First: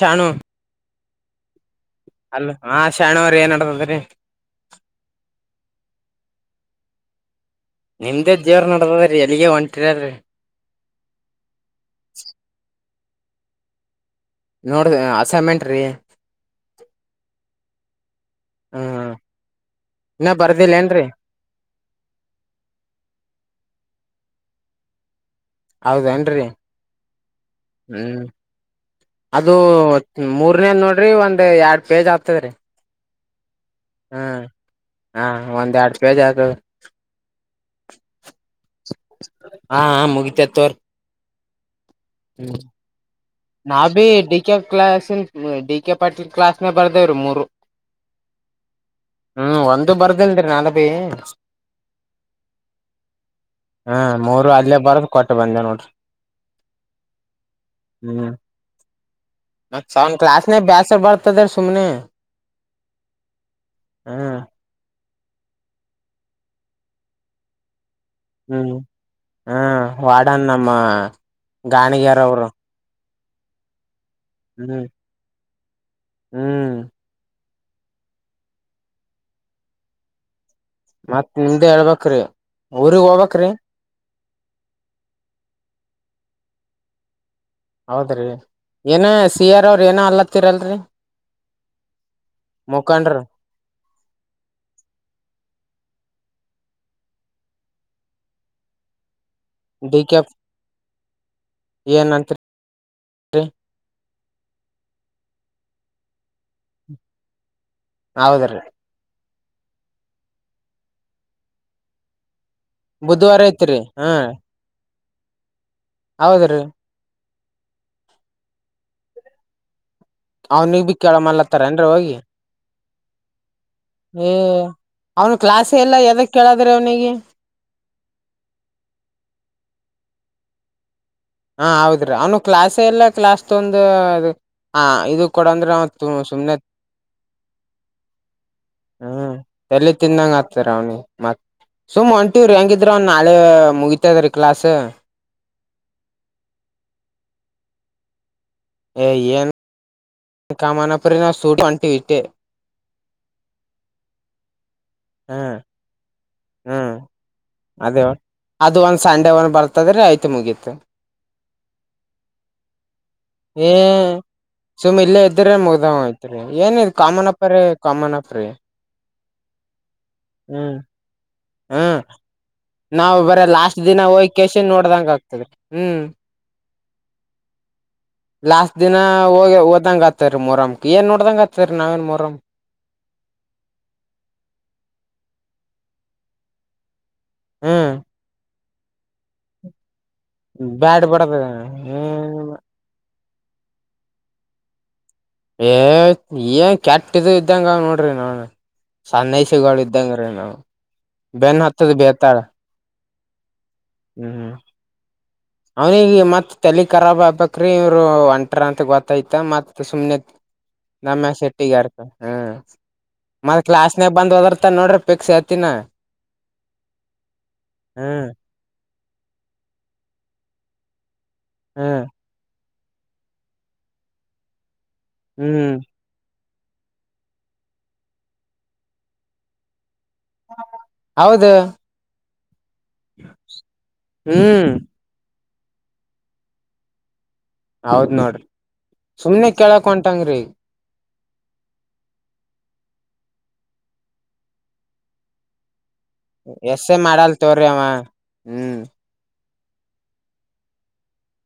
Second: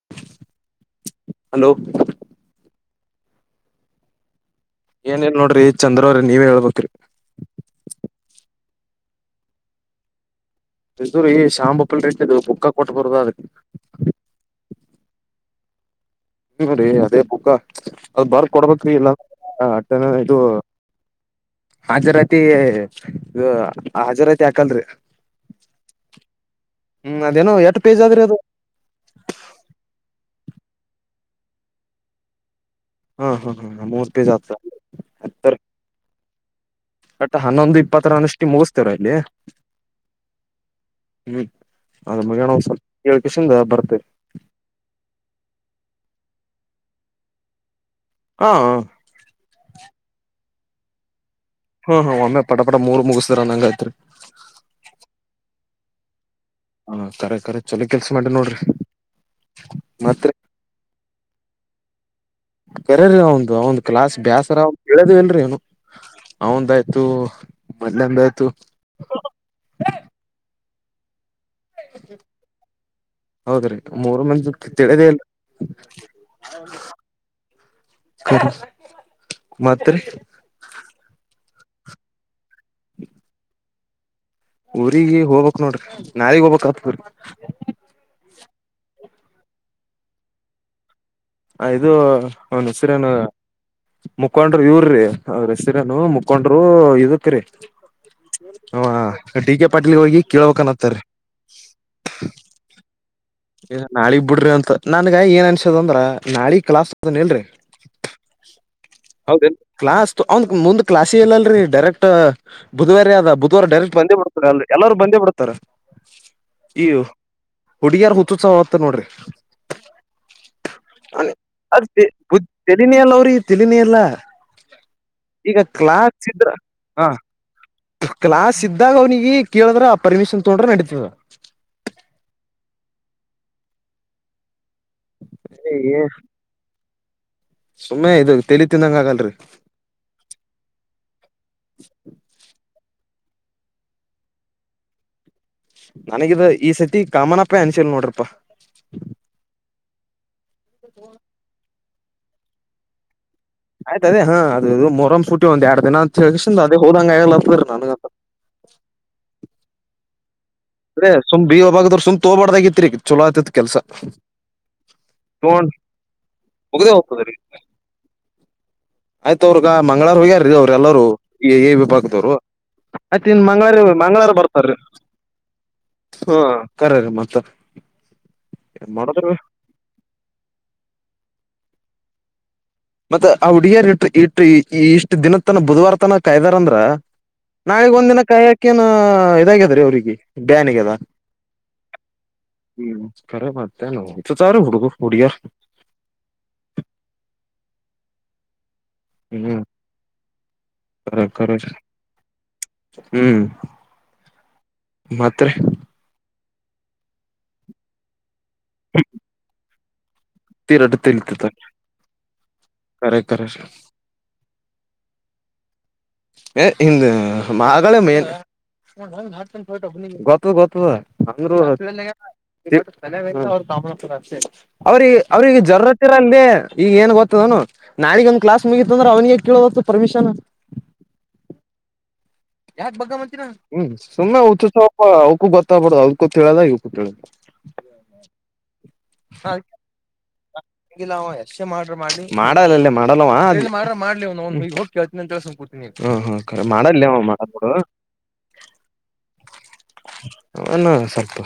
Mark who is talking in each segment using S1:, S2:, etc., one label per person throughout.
S1: ಚಾಣು
S2: hello
S1: ಅಲ್ಲ ಹಾ ಶಾಣವ್ರ ಏನ್ ಆಡ್ತದ್ರರಿ
S2: ಏನೇನ್ ನೋಡ್ರಿ ಚಂದ್ರ್ರಿ ನೀವೇ ಹೇಳ್ಬ್ರಿ
S1: ನಿಮ್ದೇ ಜೇವರ ನಡದದ್ರೀ ಎಲ್ಲಿಗೆ ಹೊಂಟರಲ್ರಿ
S2: ಇ ಶಾಂಬಪ್ಪ ರ ಪುಕ್ಕ ಟ್ಟಕರುದಾ ಅ
S1: ನೋಡ ಅಸೆಮೆಂಟ್ರೀ
S2: ಹ್ಮ ರೀ ಅದೇ [unintelligible] ಅದ್ ಬರ್ ಕೊಡ್ಬೇಕ್ರೀ ಇಲ್ಲ
S1: ಹ್ಮ್
S2: ಅನ
S1: ಇನ್ನ
S2: ಇದು
S1: ಬರ್ದಿಲ್ಲ ಏನ್ರರಿ
S2: ಹಾಜರಾತಿ ಇದು ಹಾಜರಾತಿ ಹಾಕಲ್ರಿ
S1: ಹೌದ ಏನ್ರಿ
S2: ಹ್ಮ ಅದೇನೋ ಎಷ್ಟು ಪೇಜ್ ಆದ್ರ ಅದು
S1: ಅದು ಮೂರ್ನೇದ ನೋಡ್ರಿ ಒಂದ್ ಎರಡ್ ಪೇಜ್ ಆಗ್ತದ್ರೀ
S2: ಹಾ ಹಾ ಹಾ ಮೂರ್ ಪೇಜ್ ಆತ
S1: ಹ್ಮ
S2: ಹತ್ತರ
S1: ಹ ಒಂದ್ ಎರಡು ಪೇಜಿ ಆತದ
S2: ಬಟ್ ಹನ್ನೊಂದು ಇಪ್ಪತ್ತರ ಅನಷ್ಟಿ ಮುಗಿಸ್ತೇವ್ರ ಇಲ್ಲಿ
S1: ಹಾ ಹಾ ಮುಗಿತ ತೋರಿ
S2: ಹೂ ಅದು ಮುಗಿಯನ ಸ್ವಲ್ಪ ಕೇಳು
S1: ನಾ B D K class D K Patil class ಮ ಬರ್ದವ್ರು ಮೂರು
S2: ಹಾ
S1: ಹ್ಮ್ ಒಂದು ಬರ್ದಲ್ರಿ ನಾನು ಪೇಜ್
S2: ಹಾ ಹಾ ಒಮ್ಮೆ ಪಟ ಪಟ ಮೂರ್ ಮುಗಿಸ್ತಾರ ನಂಗೈತ್ರಿ
S1: ಹಾ ಮೂರು ಅಲ್ಲೇ ಬರದು ಕೊಟ್ಟ ಬಂದೆ ನೋಡ್ರಿ
S2: ಹಾ ಕರೆ ಕರೆ ಚಲೋ ಕೆಲ್ಸ
S1: ಹ್ಮ್
S2: ಮಾಡಿ ನೋಡ್ರಿ
S1: ಮ ಸೌನ್
S2: ಮತ್ರಿ
S1: ಕ್ಲಾಸ್ನ ಬ್ಯಾಸರ್ ಬರ್ತದ್ರೀ ಸುಮ್ನೆ
S2: ಕೆರೆರಿ ನೊ ನೌನ ಕ್ಲಾಸ್
S1: ಹ್ಮ್
S2: ಬ್ಯಾಸರ ಆಗತದ ತಿಳಿಯದೆ ಇಲ್ಲರಿ ಏನು ಅವಂದಾಯ್ತು ಮದ್ಲಂದಾಯ್ತು
S1: ಹ್ಮ್ ಹ್ ವಾಡನ್ನ ಮ್ಮ ಗಾಣಿಗಾರ ಅವರು
S2: ಹೌದ್ರಿ ಮೂರು ಮಂದಿದು
S1: ಹ್ಮ್
S2: ತಿಳದೇ ಇಲ್ಲ
S1: ಹ್ಮ್
S2: ಮತ್ತರಿ
S1: ಮತ್ ನಿಮ್ದೆ ಹೇಳ್ಬಕ್ರಿ ಊರಿಗ್ ಹೋಗ್ಬಕ್ರಿ
S2: ಊರಿಗ ಹೋಗ್ಬಕ್ ನೋಡ್ರಿ ನಾಳಿಗಿ ಹೋಗಬಕ್ ಆತದ್ರಿ
S1: ಹೌದ್ರಿ ಏನ ಸಿ ಆರ್ ಅವ್ರ ಏನ ಅಲತ್ತದಿದ್ರಲ್ರಿ
S2: ಆ ಇದು ಅವನ್ ಹೆಸರನು ಮುಖಂಡರು ಇವರ್ರಿ ಅವ್ರ ಹೆಸರನು ಮು ಹಕೊಂಡರು ಇದಕ್ಕ್ರೀ ಹ ಡಿ ಕೆ ಪಾಟಿಲ್ ಅವ್ರಿಗೆ ಕೇಳ್ಬೇಕನ್ತ್ತರಿ
S1: ಏನಂತ ಹ
S2: ನಾಳಿಗ್ ಬಿಡ್ರಿ ಅಂತ ನನ್ಗ ಏನ್ ಅನ್ಸದ ಅಂದ್ರ ನಾಳಗ್ ಕ್ಲಾಸ್ ಅದ ಇಲ್ರರಿ
S1: ಹೌದ್ರೀ
S2: ಹೌದೇ ಕ್ಲಾಸ್ ಅವ ಮುಂದ್ ಕ್ಲಾಸ್ ಇಲ್ಲಲ್ರರಿ ಡೈರೆಕ್ಟ್ ಬುಧವಾರೇ ಅದ ಬುಧವಾರ ಡೈರೆಕ್ಟ್ ಬಂದೇ ಬಿತಾರೆ ಅ ಎಲ್ಲರೂ ಬಂದೇ ಬಿಡ್ತಾರ
S1: ಹೌದ ರೀ
S2: ಹುಡಿಯಾರ್ ಹು ುತ್ಸ ಆಂತ ನೋಡ್ರಿ
S1: ಅವ್ನಿಗ್ ಬಿ
S2: ಅದ
S1: ಕೇಳಮಲ್ಲತ್ತಾರನ್ರಿ ಹೋಗಿ
S2: ತಲನಿ ಅಲ್ಲ ಅವ್ರಿಗೆ ತಲನಿ ಎಲ್ಲ
S1: ಏ ಅವ್ನು
S2: ಈಗ
S1: ಕ್ಲಾಸೇ ಎಲ್ಲ
S2: ಕ್ಲಾಸ್
S1: ಎದಕ್
S2: ಇದ್ರ
S1: ಕೇಳದ್ರಿ
S2: ಹ
S1: ಅವ್ನಿಗೆ
S2: ಕ್ಲಾಸ್ ಇದ್ದಾಗ ಅವನಿಗೆ ಕೇಳಿದ್ರ ಪರ್ಮಿಷನ್ ತೊಂದ್ರೆ ನಡೀತೀವಿ
S1: ಹಾ ಹೌದ್ರಿ ಅವ್ನು ಕ್ಲಾಸ್ ಎಲ್ಲ ಕ್ಲಾಸ್ ತ ಒಂದು ಅದು ಹಾ ಇದು ಕೊಡ ಅಂದ್ರೆ ಅವತ್ ಸುಮನೆ
S2: ಸುಮ್ಮನೆ ಇದು ತಲಿ ತಿಂದಂಗ ಆಗಲ್ರಿ
S1: ಹ್ಮ್ ಎಲ್ಲಿ ತಿಂದಂಗ ಆತಾರ ಅವ್ನಿ ಮತ್ ಸುಮ್ ಒಂಟಿವ್ರು ಹೆಂಗಿದ್ರ ಅವ ನಾಳೆ ಮುಗತದರ್ ಕಲಾಸ್ು
S2: ನನಗಿದ ಈ ಸತಿ ಕಾಮನಪ್ಪ ಅಂಚೆಲ್ ನೋಡ್ರಪ್ಪಾ
S1: ಏನ್ನು ಕಾಮನ ಪರಿ ನಾವು ಸೂಡು ಅಂಟ ಹ
S2: ಆಯ್ತ ಅದೇ ಹಾ ಮುೊರಂ ಸೂಟ್ಟಿ ಒಂದು ಎರಡು ದಿನಷಿಂದ ಅದೇ
S1: ಹ್ಮ್
S2: ಹೋದಾಂಗಲ್ಲ ನನುಗೆಂತ
S1: ತದರೆ ಆಯ್ತ ಮುಗೀು
S2: ಅೇ ಸುಮ್ ಬಿೀ ಒಬಾಗದ್ರ ಸುಮ್ ತೋಬಾರ್ದಾಗತ್ರಿ ಚಲೋ ಆತಿತ್
S1: ಏ
S2: ಕೆಲ್ಸ
S1: ಸುಮ್ ಇಲ್ಲೇ ಇದ್ರೆ
S2: ತೊಂಡ
S1: ಮುಗ್ದಾವ್ ಐತ್ರಿ ಏನ್
S2: ಮುಗ್ದೇ
S1: ಇದ್ ಕಾಮನ್
S2: ಹೋಗ್ತದೀ
S1: ಅಪ್ ರೀ ಕಾಮನ್ ಅಪ್ ರೀ
S2: ಆಯ್ತ ಅವ್ರಗ ಮಂಗ್ಳಾರ ಹಗ್ಯಾರ ಅವ್ರು
S1: ಹ್ಮ್
S2: ಎಲ್ಲಾರೂ ಈ ಎ
S1: ಹ್ಮ್
S2: ವಿಭಾಗದವ್ರು
S1: ನಾವ್
S2: ಮತ್ತ
S1: ಬರ
S2: ಇನ್ ಮಂಗ್ಳಾರ
S1: ಲಾಸ್ಟ್ ದಿನ ಹೋಗಿ
S2: ಮಂಗಗಳವಾರ
S1: ಕೇಶನ್
S2: ಬರ್ತಾರೀ
S1: ನೋಡ್ದಂಗ ಆಗ್ತದೆ ಹ್ಮ್
S2: ಹ ಕರೆ ರಮ್ಮತ
S1: ಲಾಸ್ಟ್ ದಿನಾ ಹೋಗ ಓದಂಗ ಆತ್ತರಿ ಮ ಮೂರಮಕ ಏನ್ ನೋಡ್ದಂಗ ಆತ್ತರಿ ಸರ್ ನವೀನ್ ಮೊರಂ
S2: ಮತ್ತ ಆ ಹುಡುಗಿಯ ಇ ಇಟ್ಟ ಇಷ್ಟ್ ದಿನ ತನ ಬುಧವಾರ ತನ ಕಾಯ್ದಾರಂದ್ರ
S1: ಹ್ಮ್
S2: ನಾಿಗ್ ಒಂದಿನ ಕಾಯ ಹಾಕ ಅಕ್ಕನ ಇದಾಗ್ಯದ ರೀ ಅವ್ರರಿಗೆ
S1: ಬ್ಯಾಡ್ ಪಡದ ಹ್ಮ
S2: ಕರ ಬತನು ಸಾರು ಹುಡುಗು
S1: ಏ ನ್ ಕೆಟ್ಟಿದ ಇದ್ದಂಗ ನೋಡ್ರಿ ನಾನ್
S2: ಹ್ಮ್
S1: ಸಣ್ಣೈಸಗಳು ಇದ್ದಂಗ್ರೀ ನಾವವು
S2: ಕರೆ ಕರೆ
S1: ಬೆನ್ ಹೊತ್ತದ ಬೇತಾಳ
S2: ಹ್ಮ್
S1: ಹ್ಮ್ ಹ್ಮ್
S2: ಮತ್ರಿ
S1: ಅವನಿಗೆ ಮತ್ತ ತಲಿ ರಾಬ್ ಆಗ್ಬೇಕ್ರೀ ಇವರು ಒಂಟ ಟ ಅಂತ ಗೊತ್ತಾಯ್ತ ಮತ್ ಸ ಸುಮನೆ
S2: ತೀರಡ್
S1: ನಮ್ಯಾ
S2: ತಿಳ್ತಿತ
S1: ಶೆಟ್ಟಿಗ ಅರ್ತ ಹ್ಮ
S2: ಕರೆ ಕರೆ
S1: ಮತ್ತ ಕ್ಲಾಸ್ನಾಗ ಬಂದ ಹೋದ್ರ ಅ ನೋಡ್ರಿ ಪೇಕ್ಷಸಾತಿನ
S2: ಹ ಮಗಗಳ ಮೇನ್
S1: ಹ್ಮ್
S2: ಗ ಗತ್ತು ಅಂದರು
S1: ಹ್ಮ್
S2: ಬೆಲೆು ಅವ್ರ ದಾಮನಪುರ ಅಷ್ಟೇ ಅವ್ರಿಗೆ ಅವ್ರಿಗೆ
S1: ಹ್ಮ್
S2: ಜರರತಿರ ಅಲ್ದೇ ಈಗ ಏನ್ ಗೊತ್ತದನು ನಾಿಗಂದಂದು ಕ್ಲಾ ಮುಗಿತತ್ತಂದ್ರೆ ಅವನಿಗೆ ಕೇಳದತ್ತು ಪರ್ಮಿಷನ್
S1: ಹೌದು
S2: ಯಾಕ ಬಗ್ ಮಂತೀರಾ ಹ್ಮ್ ಸುಮ್ಮನೆ ಉಊತ್ತು
S1: ಹ್ಮ್
S2: ಸ್ವಲ್ಪ ಅವಕು ಗೊತ್ತ ಬಡೋ ಅವ್ರ್ೂ ಹೇಳೋದ ಇವಕ್ಕೂ ಕ ಹೇಳೋ
S1: ಹೌದ್ ನೋಡ್ರಿ ಸುಮನೆ ಕೇಳಕ್ಂಟಂಗ ್ರೇ
S2: ೇ ಮಾಡ ಮಾಡಲಿ ಮಾಡ ಮಾಡ್ಸ ಕೂತಿನ
S1: ಎಸ್ ಮಾಡಲ್ ತೋ್ರಿ ಅವವ ಹ್ಮ್
S2: ಹ ನ ಸಾತು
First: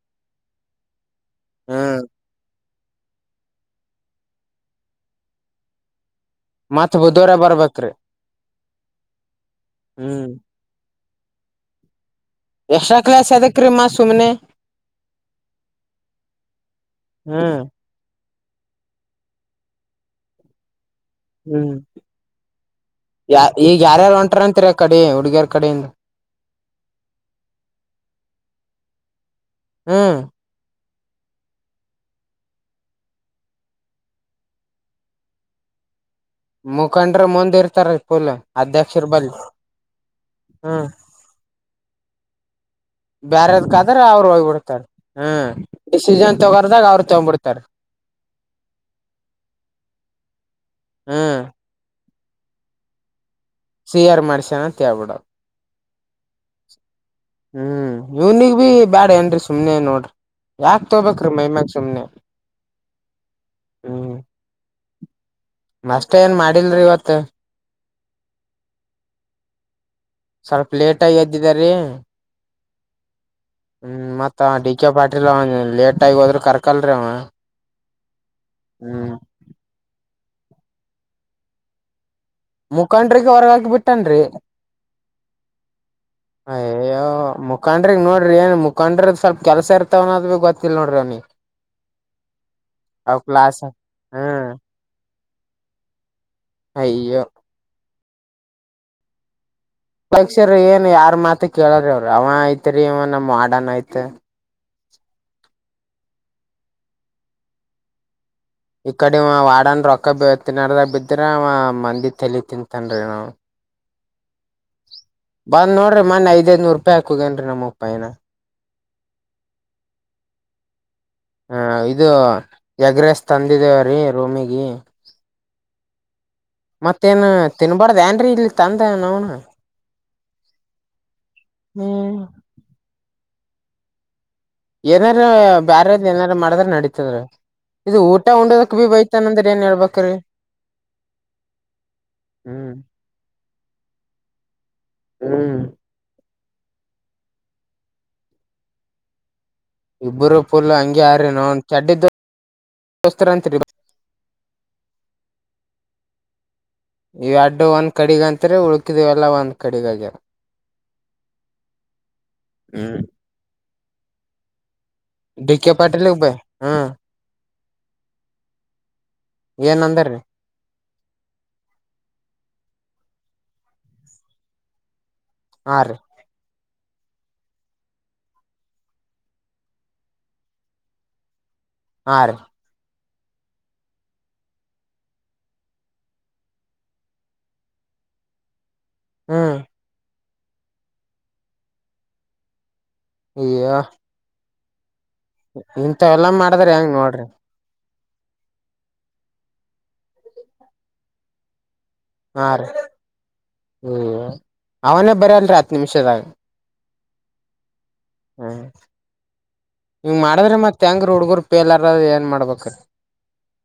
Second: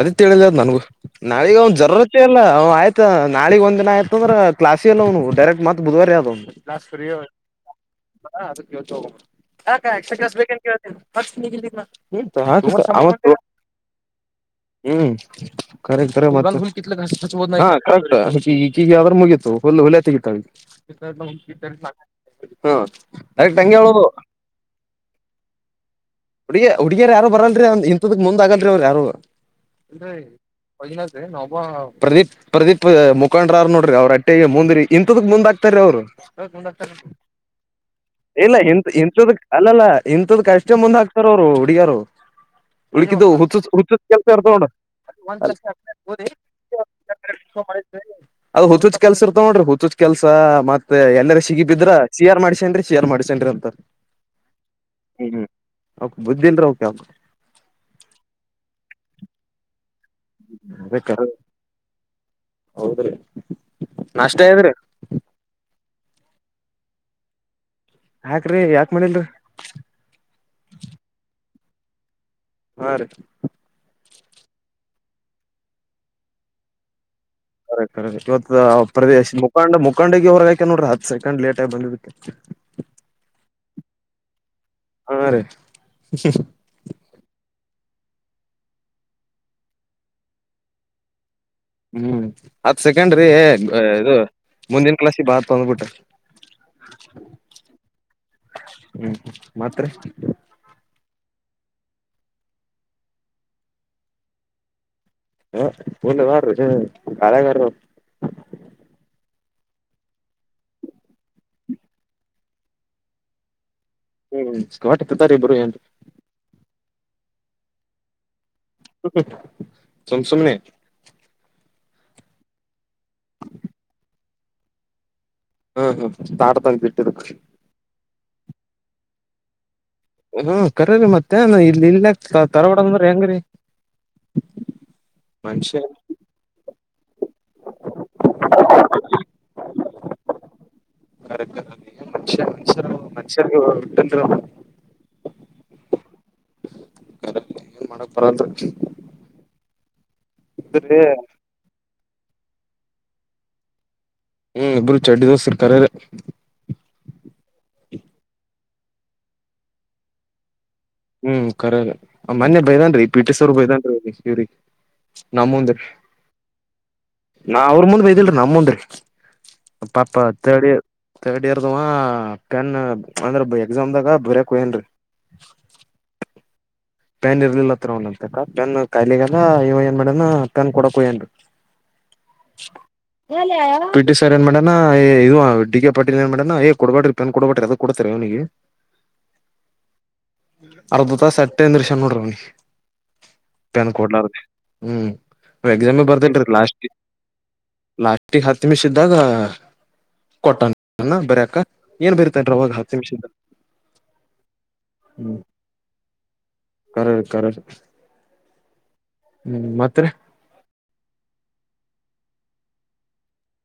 S2: ಅದಿೇಳಿದ ಅದ್ ನನಗು ನಾಳಗ ಒಂದ್
S1: ಹ್ಮ್
S2: ಜರತ್ ಎಲ್ಲ ಆಯ್ತಾ ನಾಳಗ್ ಒಂದ್ಿನ ಆಯ್ತ ಅಂದ್ರ ಕ್ಲಾಸ್ ಎಲ್ಲ ಅವ್ನು ಡೈರೆಕ್ಟ್ ಮತ್ ಬುವಾರ ಯಾವ್ನು
S1: ಮತ್ ಬುುದರ ಬರ್ಬೇಕ್ರೀ
S2: ಯತ್ತು ಹಾಕಕ್ಸ್್ರಾ ಕ್ಲಸ್ ಬೇಕ ಕೇತಿನಿ ಬರ್ಸ್ ನಿಗಲಿ ಹ
S1: ಎಕ್ಸ್ಟ್ರಾ
S2: ಹಾಗತ್ತು
S1: ಕ್ಲಾಸ್ ಅದಕ್ರೀ ಮತ್ ಸುಮ್ನೆ
S2: ಹ್ಮ್ ಕರೆ
S1: ಹ್ಮ್
S2: ಆಕರಟ್ಟು ಈ ಕೀ ಅವ್ರ ಮುಗೀತು ಹೊಲ್ಲು ಹೊಲ್ಯ ತೆಗೀತಾವಿ ಹ
S1: ಹ್ಮ್ ಯ
S2: ಡಟ್ ಹಂಗೆ
S1: ಈಗ
S2: ಹೇಳದು
S1: ಯಾರ್ಯಾರು ಹೊಂಟಾರ ಅಂತರ ಕಡೆ ಹುಡುಗಿಯರ್ ಕಡೆಯಿಂದ
S2: ಹು ಹುಡುಗಿಯರು ಯಾರು ಬರಲ್ರಿ ಇಂಥದಕ್ ಮುಂದ್ ಆಗಲ್ರಿ ಅವರು ಯಾರು
S1: ಹ್ಮ್
S2: ಹ ಹಿನ ನ ಹಾ ಪ್ರದೀಪ್ ಪ್ರದೀಪ್ ಮುಖಂಡ್ರ್ ನೋಡ್ರಿ ಅವ್ರ ಅಟ್ಟೆಗೆ ಮುಂದ್ರರಿ ಇಂಥದ ಮುಂದ್ಗಕ್ತಾರೀ ಅವ್ರು
S1: ಮುಖಂಡ್ರ ಮುಂದ್ ಇರ್ತಾರ ಫುಲ್
S2: ಇಲ್ಲ ಇ
S1: ಅಧ್ಯಕ್ಷರ
S2: ಇಂಥದ
S1: ಬಲ್ಲಿ
S2: ಅಲ್ಲಲ್ಲ ಇಂಥದ ಕಷ್ಟೇ ಮುಂದೆ ಹಾಕ್ತಾರ ಅವರು ಹುಡ್ಗರು
S1: ಬೇರೆದ್ಕಾದ್ರ ಅವರು
S2: ಇರ್ತಾವ
S1: ಹೋಗ್ಬಿಡ್ತಾರ ಹ್ಮ ಡಿಸಿಜನ್ ತಗ
S2: ಅದ ಹುಚ್ಚುಚ್ ಕೆಲ್ಸ ಇರ್ತ ನೋಡ್ರಿ ಹುಚ್ಚುಚ್ ಕೆಲ್ಸ ಮತ್ತೆ ಎಲ್ಲಾರ ಸಿಗಿ ಬಿದ್ರ ಶೇರ್ ಮಾಡಿಸಿ ಅ ಶೇರ್ ಮಾಡ
S1: ಶಿಯರ್ ಮಾಡಸ್ಯನ ತೇ ಬಿಡದು
S2: ಹ್ಮ್ ಅವಕ್ ಬುದ್ಧಿ ಇಲ್ರಿ ಅವಕ್
S1: ಹ್ಮ್ ಇವ್ನಿಗ್ ಭ ಬ್ಯಾಡ ಏನ್ರಿ ಸುಮ್ನೆ ನೋಡ್ರಿ ಯಾಕ್
S2: ಅ
S1: ತೋಬೇಕ್ರೀ ಮೈಮ್ಯಾಗ ಸುಮ್ನೆ
S2: ಹೌದ್ರಿ ನ ಅಷ್ಟೇ ಇದ್ರಿ
S1: ಅಷ್ಟೇ ಏನ್ ಮಾಡಿಲ್ರಿ ಇವತ್ತ
S2: ಯಾಕ್ರಿ ಯಾಕ್ ಮಾಡಿಲ್ರಿ
S1: ಸ್ವಲ್ಪ ಲೇಟ್ ಆಯದ ಇದ ರೀ
S2: ಹಾ ರೀ
S1: ಮತ್ತತ್ ಡಿ ಕೆ ಪಾಟೀಲ್ ಅವನ್ ಲೇಟ್ ಆಗಿ ಹೋದ್ರರು ಕರ್ಕಲ್ರೀ ಅವ
S2: ಅರೆ ಕಖರೆ ಇವತ್ತು
S1: ಹ್ಮ್
S2: ಪ್ರದೇಶ ಮುಖಾಂಡ ಮುಖಂಡ ಕಕೊಂಡೋಗಿ ಹೊರ್ಗಾಕ ನೋಡ್ರಿ ಹ ಸಕೊಂಡ್ ಲೇಟಗ ಬಿದಕ್ಕೆ
S1: ಮುಖಂಡ್ರಿಗೆ ಹೊರಗಾಕ್ ಬಿಟ್ಟನ್ರಿ
S2: ಹಾ ರೀ
S1: ಹಯ ಮು ಮುಖ್ರಿ ನೋಡ್ರಿ ಏನ್ ಮುಖಂಡ್ರದ ಸ್ವಲ್ಪ ಕೆಲಸ ಇರ್ತವನೋದ್ ಭ ಗೊತ್ತಿಲ್ಲ ನೋಡ್ರಿ ಅವನಿ
S2: ಹ್ಮ್ ಹತ್ ಸೆಕೆಂಡ್ರಿ ಇದು
S1: ಹ್ಮ್
S2: ಮುಂದಿನ ಕ್ಲಾಸಿಗೆ ಬಾತ್ ತಂದ್ಬಿಟ್ರ
S1: ಅಯ್ಯೋ
S2: ಹ್ಮ್ ಹ್ಮ
S1: ಪಕ್ಷರ ಏನ್ ಯಾರ್ ಮಾತ ಕೇಳ್ರಿ ಅವರಿ ಅವ ಐತ್ರಿ ಇ ನ ಮಾಡನ್ ಐತ್
S2: ಹ ಲ್ಲ ಬಾರ ಕಳಗಾರ
S1: ಇಕಡೆ ವಾಡನ್ ರೊಕ್ಕ ತಿನ್ನಡದಾಗ ಬಿದ್ರೆ ಮಂದಿ ತಲಿ ತಿಂತನ್ ರೀ ನಾ
S2: ಹ್ಮ್ ಸ್ಕಾಟ್ ಹತ್ತತಾರ ಇಬ್ರು ಏನ್
S1: ಬಂದ್ ನೋಡ್ರಿ ಮೊನ್ನೆ ಐದೈಐದನೂರು ಪ್ಪ ಹಾಕಗನ್ ನಮ್ಮಪ್ಪಾಯನ
S2: ತುಮ ಸುಮನೆ
S1: ಹ ಇದು ಎಗ್ರೆಸ್ ತಂದಿದೇವೀ ರೂಮಗ
S2: ಹ್ಮ ಹ್ಮ
S1: ಮತ್ತೇನ್ ತಿನ್ಬಾರ್ದ ಏನ್ ರಿ ಇಲ್ಲಿ ತಂದೆ ನೋಣ
S2: ಹ್ಮ ಕರ್ರರಿ ಮತ್ತೆ ಇಲ್ಲಿ ಇಲ್ಲ
S1: ಹ್ಮ್
S2: ತರವಾಡಂಗಂದ್ರ ಹೆಂಗ್ರೀ
S1: ಏನಾರ
S2: ಮನುಷ್ಯ
S1: ಬ್ಯಾರ ಏನಾರ ಮಾಡದ್ರ ನಡತ ಹಿದ್ರೆ ಇದು ಊಟ ಉಂಡೋದಕ್ ಭೀ ಬೈತಾನಂದ್ರ ಏನ್ ಹೇಳ್ಬೇಕ್ರಿ
S2: ಮನುಷ್ಯ
S1: ಹ್ಮ್
S2: ಮನುಷ್ಯರ ಮನುಷ್ಯರಿಗೆ ಬಿಟ್ಟಲ್ರಿ
S1: ಹ್ಮ್
S2: ಏನ್ ಮಾಡಕ್ ಪರಲ್
S1: ಇಬ್ಬರು ಪುಲ್ ಹಂಗಗೆ ಯಾರೀ ನ ಚಡ್ಡಿದ್ದ ವಸ್ತ್ರರಾಂತರಿ
S2: ಹ್ಮ್ ಇಬ್ರು ಚಡ್ಿದೋಸ್ ಇರ್ತಾರೆ
S1: ಇ ಎಡು ಒಂದ್ ಕಡಿಗ ಅಂತರಿ ಉಳ್ಕಿದೇವಲ್ಲ ಒಂದ್ ಕಡಿಗಗ್ಯ
S2: ಹ್ಮ್ಖರ ಮೊೆ
S1: ಹ್ಮ್
S2: ಬೈದನ್ೀ ಪಿಟಿಸ್ ಅವರು ಬೈದನ್ರಿ ಸ ಸರಿ
S1: ಡಿಿಕ ಪ್ಟಿ ಇಿಬೇಕ ಹ್ಮ
S2: ನಾ ಅವ್ರ ಮುಂದ್ ಬಯದಿಲ್ರಿ ನಮ್ ಮುಂದ್ರರಿ
S1: ಏನ್ ಅಂದಾರ್ರೀ
S2: ಪಾಪ ತಳಿ ರ್ಡ್ ಇಯರ್ದುವ ನ್ ಅಂದ್ರ ಎಕ್ಸಾಮ ದಾಗ ಬರ್ಯಕ್ ಹಯನ್ೀ [inaudible]
S1: ಹ
S2: ಪ್ಯಾನ್ ಇರ್ಲಿಲ್ಲತ್ರ ಒ ಅಂತ ಪ್ಯಾನ್ ಕಾಯಿಲಿಗ ಇವ ಏನ್ ಮಾಡ್ಯನ ಪ್ಯಾನ್ ಕೊಡಕ್ ಹಯ್ಯನ್
S1: ಆ
S2: ಪಿಟ್ರ್ ಏನ್ ಮಾಡಡಣ ಇದು ಡಿ ಕೆ ಪಾಟೀಲ್ ಏನ್ ಮಾಡೇಡಣನಾ ಏ ಕೊಡ್ಬೇಡ್ರಿ ಪೆನ್ ಕೊಡ್ಬೇಡ್ರಿ ಅದ ಕೊಡ್ತಾರೆ ಅವ್ನಿಗೆ
S1: ಹ್ಮ್
S2: ಅರ್ಧತ ಸ ಂದ್ರಶ ನೋಡ್ರವನಿ ಪನ್ ಕೊಡ್ಲಾರ
S1: ಇಂತ ಎಲ್ಲಾ ಮಾಡಿದ್ರ
S2: ಲಾಸ್ಟ್
S1: ಹೆಂಗ ನೋಡ್ರಿ
S2: ಲಾಸ್ಟಿಗೆ ಹತ್ತು ನಿಮಿಷ ಇದ್ದಾಗ ಕೊಟ್ಟಾನ ಬರಕ
S1: ಹಾ ರೀ ಹ್ಮ್ ಅವನೇ ಬರಲ್ರಿ ಹತ್ ನಿಮಿಷದಾಗ
S2: ಕರ್ ಕರ್
S1: ಹ್ಮ
S2: ಮತ್ರಿ
S1: ಹ ಮಾಡದ್ರೆ ಮತ್ ಹೆಂಗ್ರ ಹುಡ್ಗರು ಪೇಲ್ಾರ ಏನ್ ಮಾಡ್ಬೇಕು ಹ್ಮ್ಮ್.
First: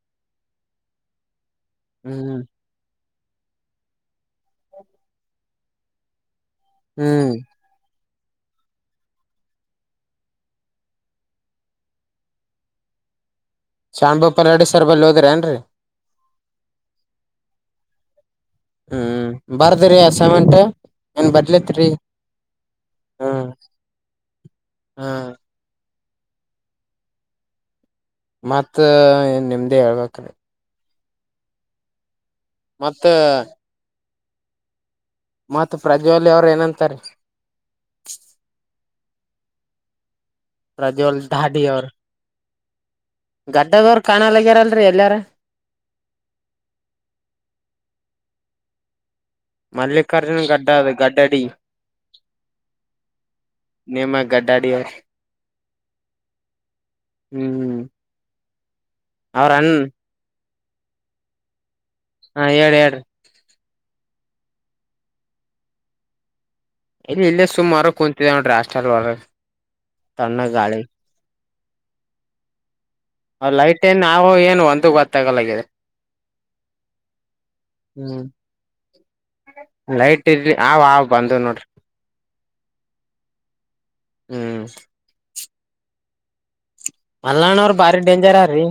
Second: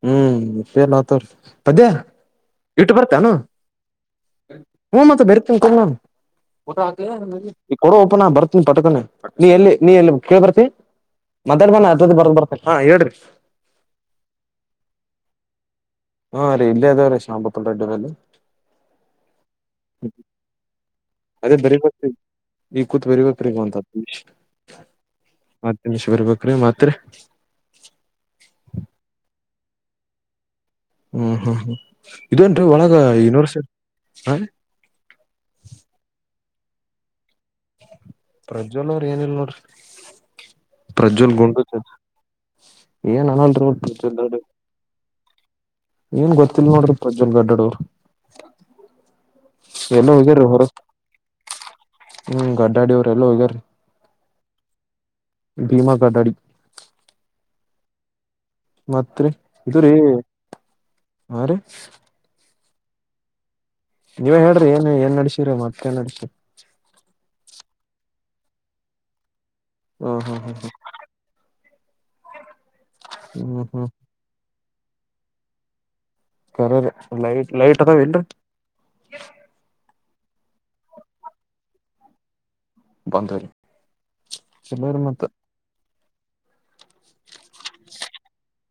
S2: ಹ್ಮ್ ಸೇರ್ ಆತವ್ರ ಪದ್ಯ
S1: ಹ್ಮ್
S2: ಇಟ್ಟು ಬರ್ತಾನ ಹ ಮತ್ತ ಬರ್ತ ಕ ನು ಟಾ
S1: ಹ್ಮ್
S2: ಕೊಡೋ ಪ್ಪ ನಾ ಬರ್ತೀನಿ ಪಟ್ಕೊಂಡೆ ನೀ ಎಲ್ಲಿ ನೀ ಎಲ್ಲಿ ಕೇಳಳ್ ಬರ್ತಿ ಮದ್ಯಾ್ ಮನೆ ಅರ್ದ ಬರ್ದ ಬರ್ತಿ ಹಾ ಹೇಳ್ರಿ
S1: ಶಾಂಬೂ ಪಲ್ಲಾಡಿ ಸರ್ಬಲ್ಲಿ ಹೋದ್ರಿ ಏನ್ರರಿ
S2: ಹಾ ರೀ ಇಲ್ಲಿ ಅಾವ ರೀ ಶಂಬತ್ತುಲ್ ರಡ್ಡಿಲ್ಲಿ
S1: ಹ್ಮ್ ಬರ್ದ್ರಿ ಅಸೈನ್ಮೆಂಟ್ ಏನ್
S2: ಅದೇ
S1: ಬರ್ಲತ್ರಿ
S2: ಬರಿಬೇಕ ಈ ಕೂತ್
S1: ಹ್ಮ್
S2: ಬರಿಬೇಕ್ರೀಗ ಅಂತ
S1: ಹ್ಮ್
S2: ನಿಮಷ್ ಬರ್ಬೇಕ್ರೀ ಮಾತ್
S1: ಮತ್ತ ನಿಮ್ದ ದೇ ಹಳ್ವಕ್ಣ
S2: ಹ್ಮ್ ಹ್ಮ್ ಹ್ಮ ಇಂರಿ ಒಳಗ
S1: ಮತ್
S2: ಇನೂರು ಸರ್ ಹ
S1: ಮತ್ತ ಪ್ರಜ್ವಲಿ ಅವ್ರ ಏನಂತಾರೆ
S2: ಪ್ರಜ್ವಲ್ ಅವ್ರ ಏನಿಲ್ಲ ನೋಡ್ರಿ ಪ್ರಜ್ವಲ್ ಗುಟು ಚ ಹ್ಮ್ಮ್.
S1: ಗದಡದವ್ರ ಕಾಣಲ್ಲಗ್ಯಾರಲ್ರಿ ಎಲ್ಲಾರ
S2: ಏನ್ ಗೊತ್ತಿಿಲ್ಲ ನೋಡ್ರಿ ಪ್ರಜ್ವಲ್ ಗಡ್ಡಡ ಅವರು
S1: ಮಲ್ಲಿಕಾರ್ಜುನ್ ಗಡ್ಡ ಗಡ್ಡಡಿ
S2: ಹ್ಮ್ ಗಡ್ಡಾಡಿ ಅವ್ರ ಎಲ್ಲ ಹೋಗ್ಯಾರೀ
S1: ನಮ ಗಡ್ಡ ಅಡಿ ಅವರು
S2: ಭೀಮಾ ಕಟ್ಟಾಡಿ
S1: ಹ್ಮ್ ಹ್ಮ್
S2: ಮತ್ರಿ ಇದರಿೀ ಹ
S1: ಹ ಎಏಡು ಎಡು
S2: ನೀವೇ ಹೇಳ್ರಿ ಏನ್ ಏನ್ ನಡಸಿರಿ ಮತ್ತೇ ನಡಸಿರರಿ
S1: ಇಲ್ಲಿ ಇಲ್ಲ ಸುಮಾರ ಕುನ್ಂತ್ರಸ್ಟಲ್
S2: ಹ್ಮ ಹ್ಮ್ ಹ್ಮ ಹ್ಮ ಹ್ಮ್
S1: ಲೈಟ್
S2: ಹ್ಮ್
S1: ಏನ್ ಆಗೋ ಏನು ಅಂತ ಗಲಿದೆ
S2: ಕರರಿ ಲೈಟ್ ಲೈಟ್ ಅದಾವ
S1: ಹ್ಮ್
S2: ಇಲ್ರರಿ
S1: ಲೈಟ್ ಇರ ಅವ್ ಬಂದು ನೋಡ್ರಿ
S2: ಬಂಧ ರ
S1: ಹ್ಮ್
S2: ಚಲರು ಮತ್ತ
S1: ಮಲ್ಣ ಅವ್ರ ಬಾರಿ ಡೇಂಜರ್ರ್ರೀ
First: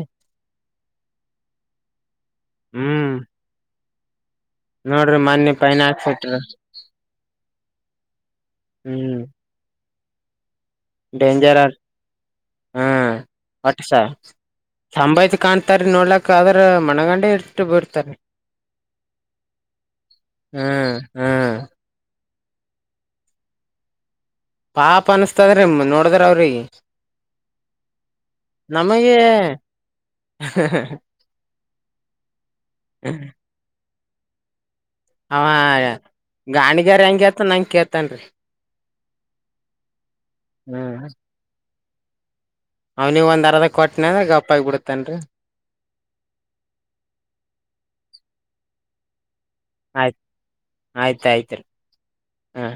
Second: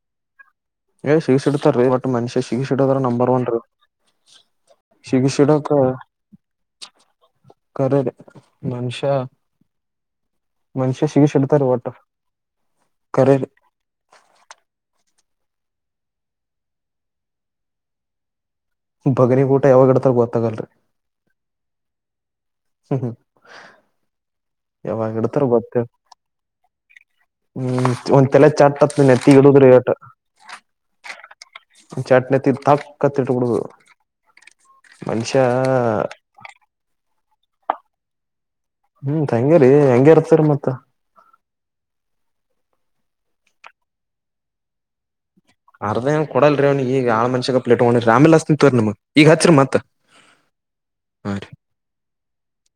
S2: ಏ್ ಶೀಸ್ ಎಡ್ತಾರ ರೀ ಮನುಷ್ಯ ಶಗಕ್ಷಿಡದ್ರ
S1: ಹ್ಮ್
S2: ನಂಬರ್ ಒನ್ ರೀ
S1: ನೋಡ್ರಿ ಮನ್ಯ
S2: ಸಿಗಸಿಡಕ
S1: ಪನ್ ಹಾಕ್ಸಟ
S2: ಕರೇರಿ ಮನುಷ್ಯ
S1: ಹ್ಮ್
S2: ಮನುಷ್ಯ ಸಿಗಸಿಡ್ತಾರಿ
S1: ಡೇಜರ್ಸ್
S2: ಒಟ್ಟ
S1: ಹಾ
S2: ಕರೇರಿ
S1: ಅಠಸ ಸಂಭತ್ ಕಾಣ್ತಾರೀ ನೋಡ್ಲಕ್ ಆದ್ರ ಮಣಗಂಡಿ ಇಟ್ಟು ಬಿರ್ತಾರೀ
S2: ಭಗನಿ ಊಟ ಯಾವಾಗ ಗಡತರ್ ಗೊತ್ತಾಗಲ್ರಿ
S1: ಹ್ಮ್ ಹ್ಮ್
S2: ಹ್ಮ
S1: ಪಾಪ
S2: ಯಾವಾಗ ಇಡ್ತಾರ
S1: ಅನ್ಸ್ತದ್ರಿ
S2: ಬತ್ತೇವ
S1: ನೋಡದ್ರ ಅವ್ರಿಗೆ
S2: ಹ್ಮ್ ಒಂದ್ ತಲೆ ಚಾಟ್ ಹತ್
S1: ನಮಗೆ
S2: ನೆತ್ತಿ ಇಡುದ್ರ ಟ್ ಒ ಚಾಟ್ ನೆತ್ತಿ ತಕ್ಕತ್ತ ಇಟ್ಬಿಡುದ
S1: ಹಾ ಗಾಣಗೆ ರಗೆ ಮ ನಂಗ ಕೇಳ್ತನ್ರಿ
S2: ಹ್ಮ್ ತಂಗರಿ ಹೆಂಗ ಇರ್ತರಿ ಮತ್ತ
S1: ಅವ್ನವ ಒಂದ್ ಅರದ ಕೊಟ್ಟನ ಗಪ್ಪ ಆಗ್ಬ ಬಿಡತೇನ್ರಿ
S2: ಅರ್ಧ ಏನ್ ಕೊಡಲ್ರಿ ಅವ್ನಿಗೆ ಈಗ ಈಗತ್ತ
S1: ಆಯ್ತ್ ಆಯ್ತ
S2: ರೀ
S1: ಆಯ್ತ ಹ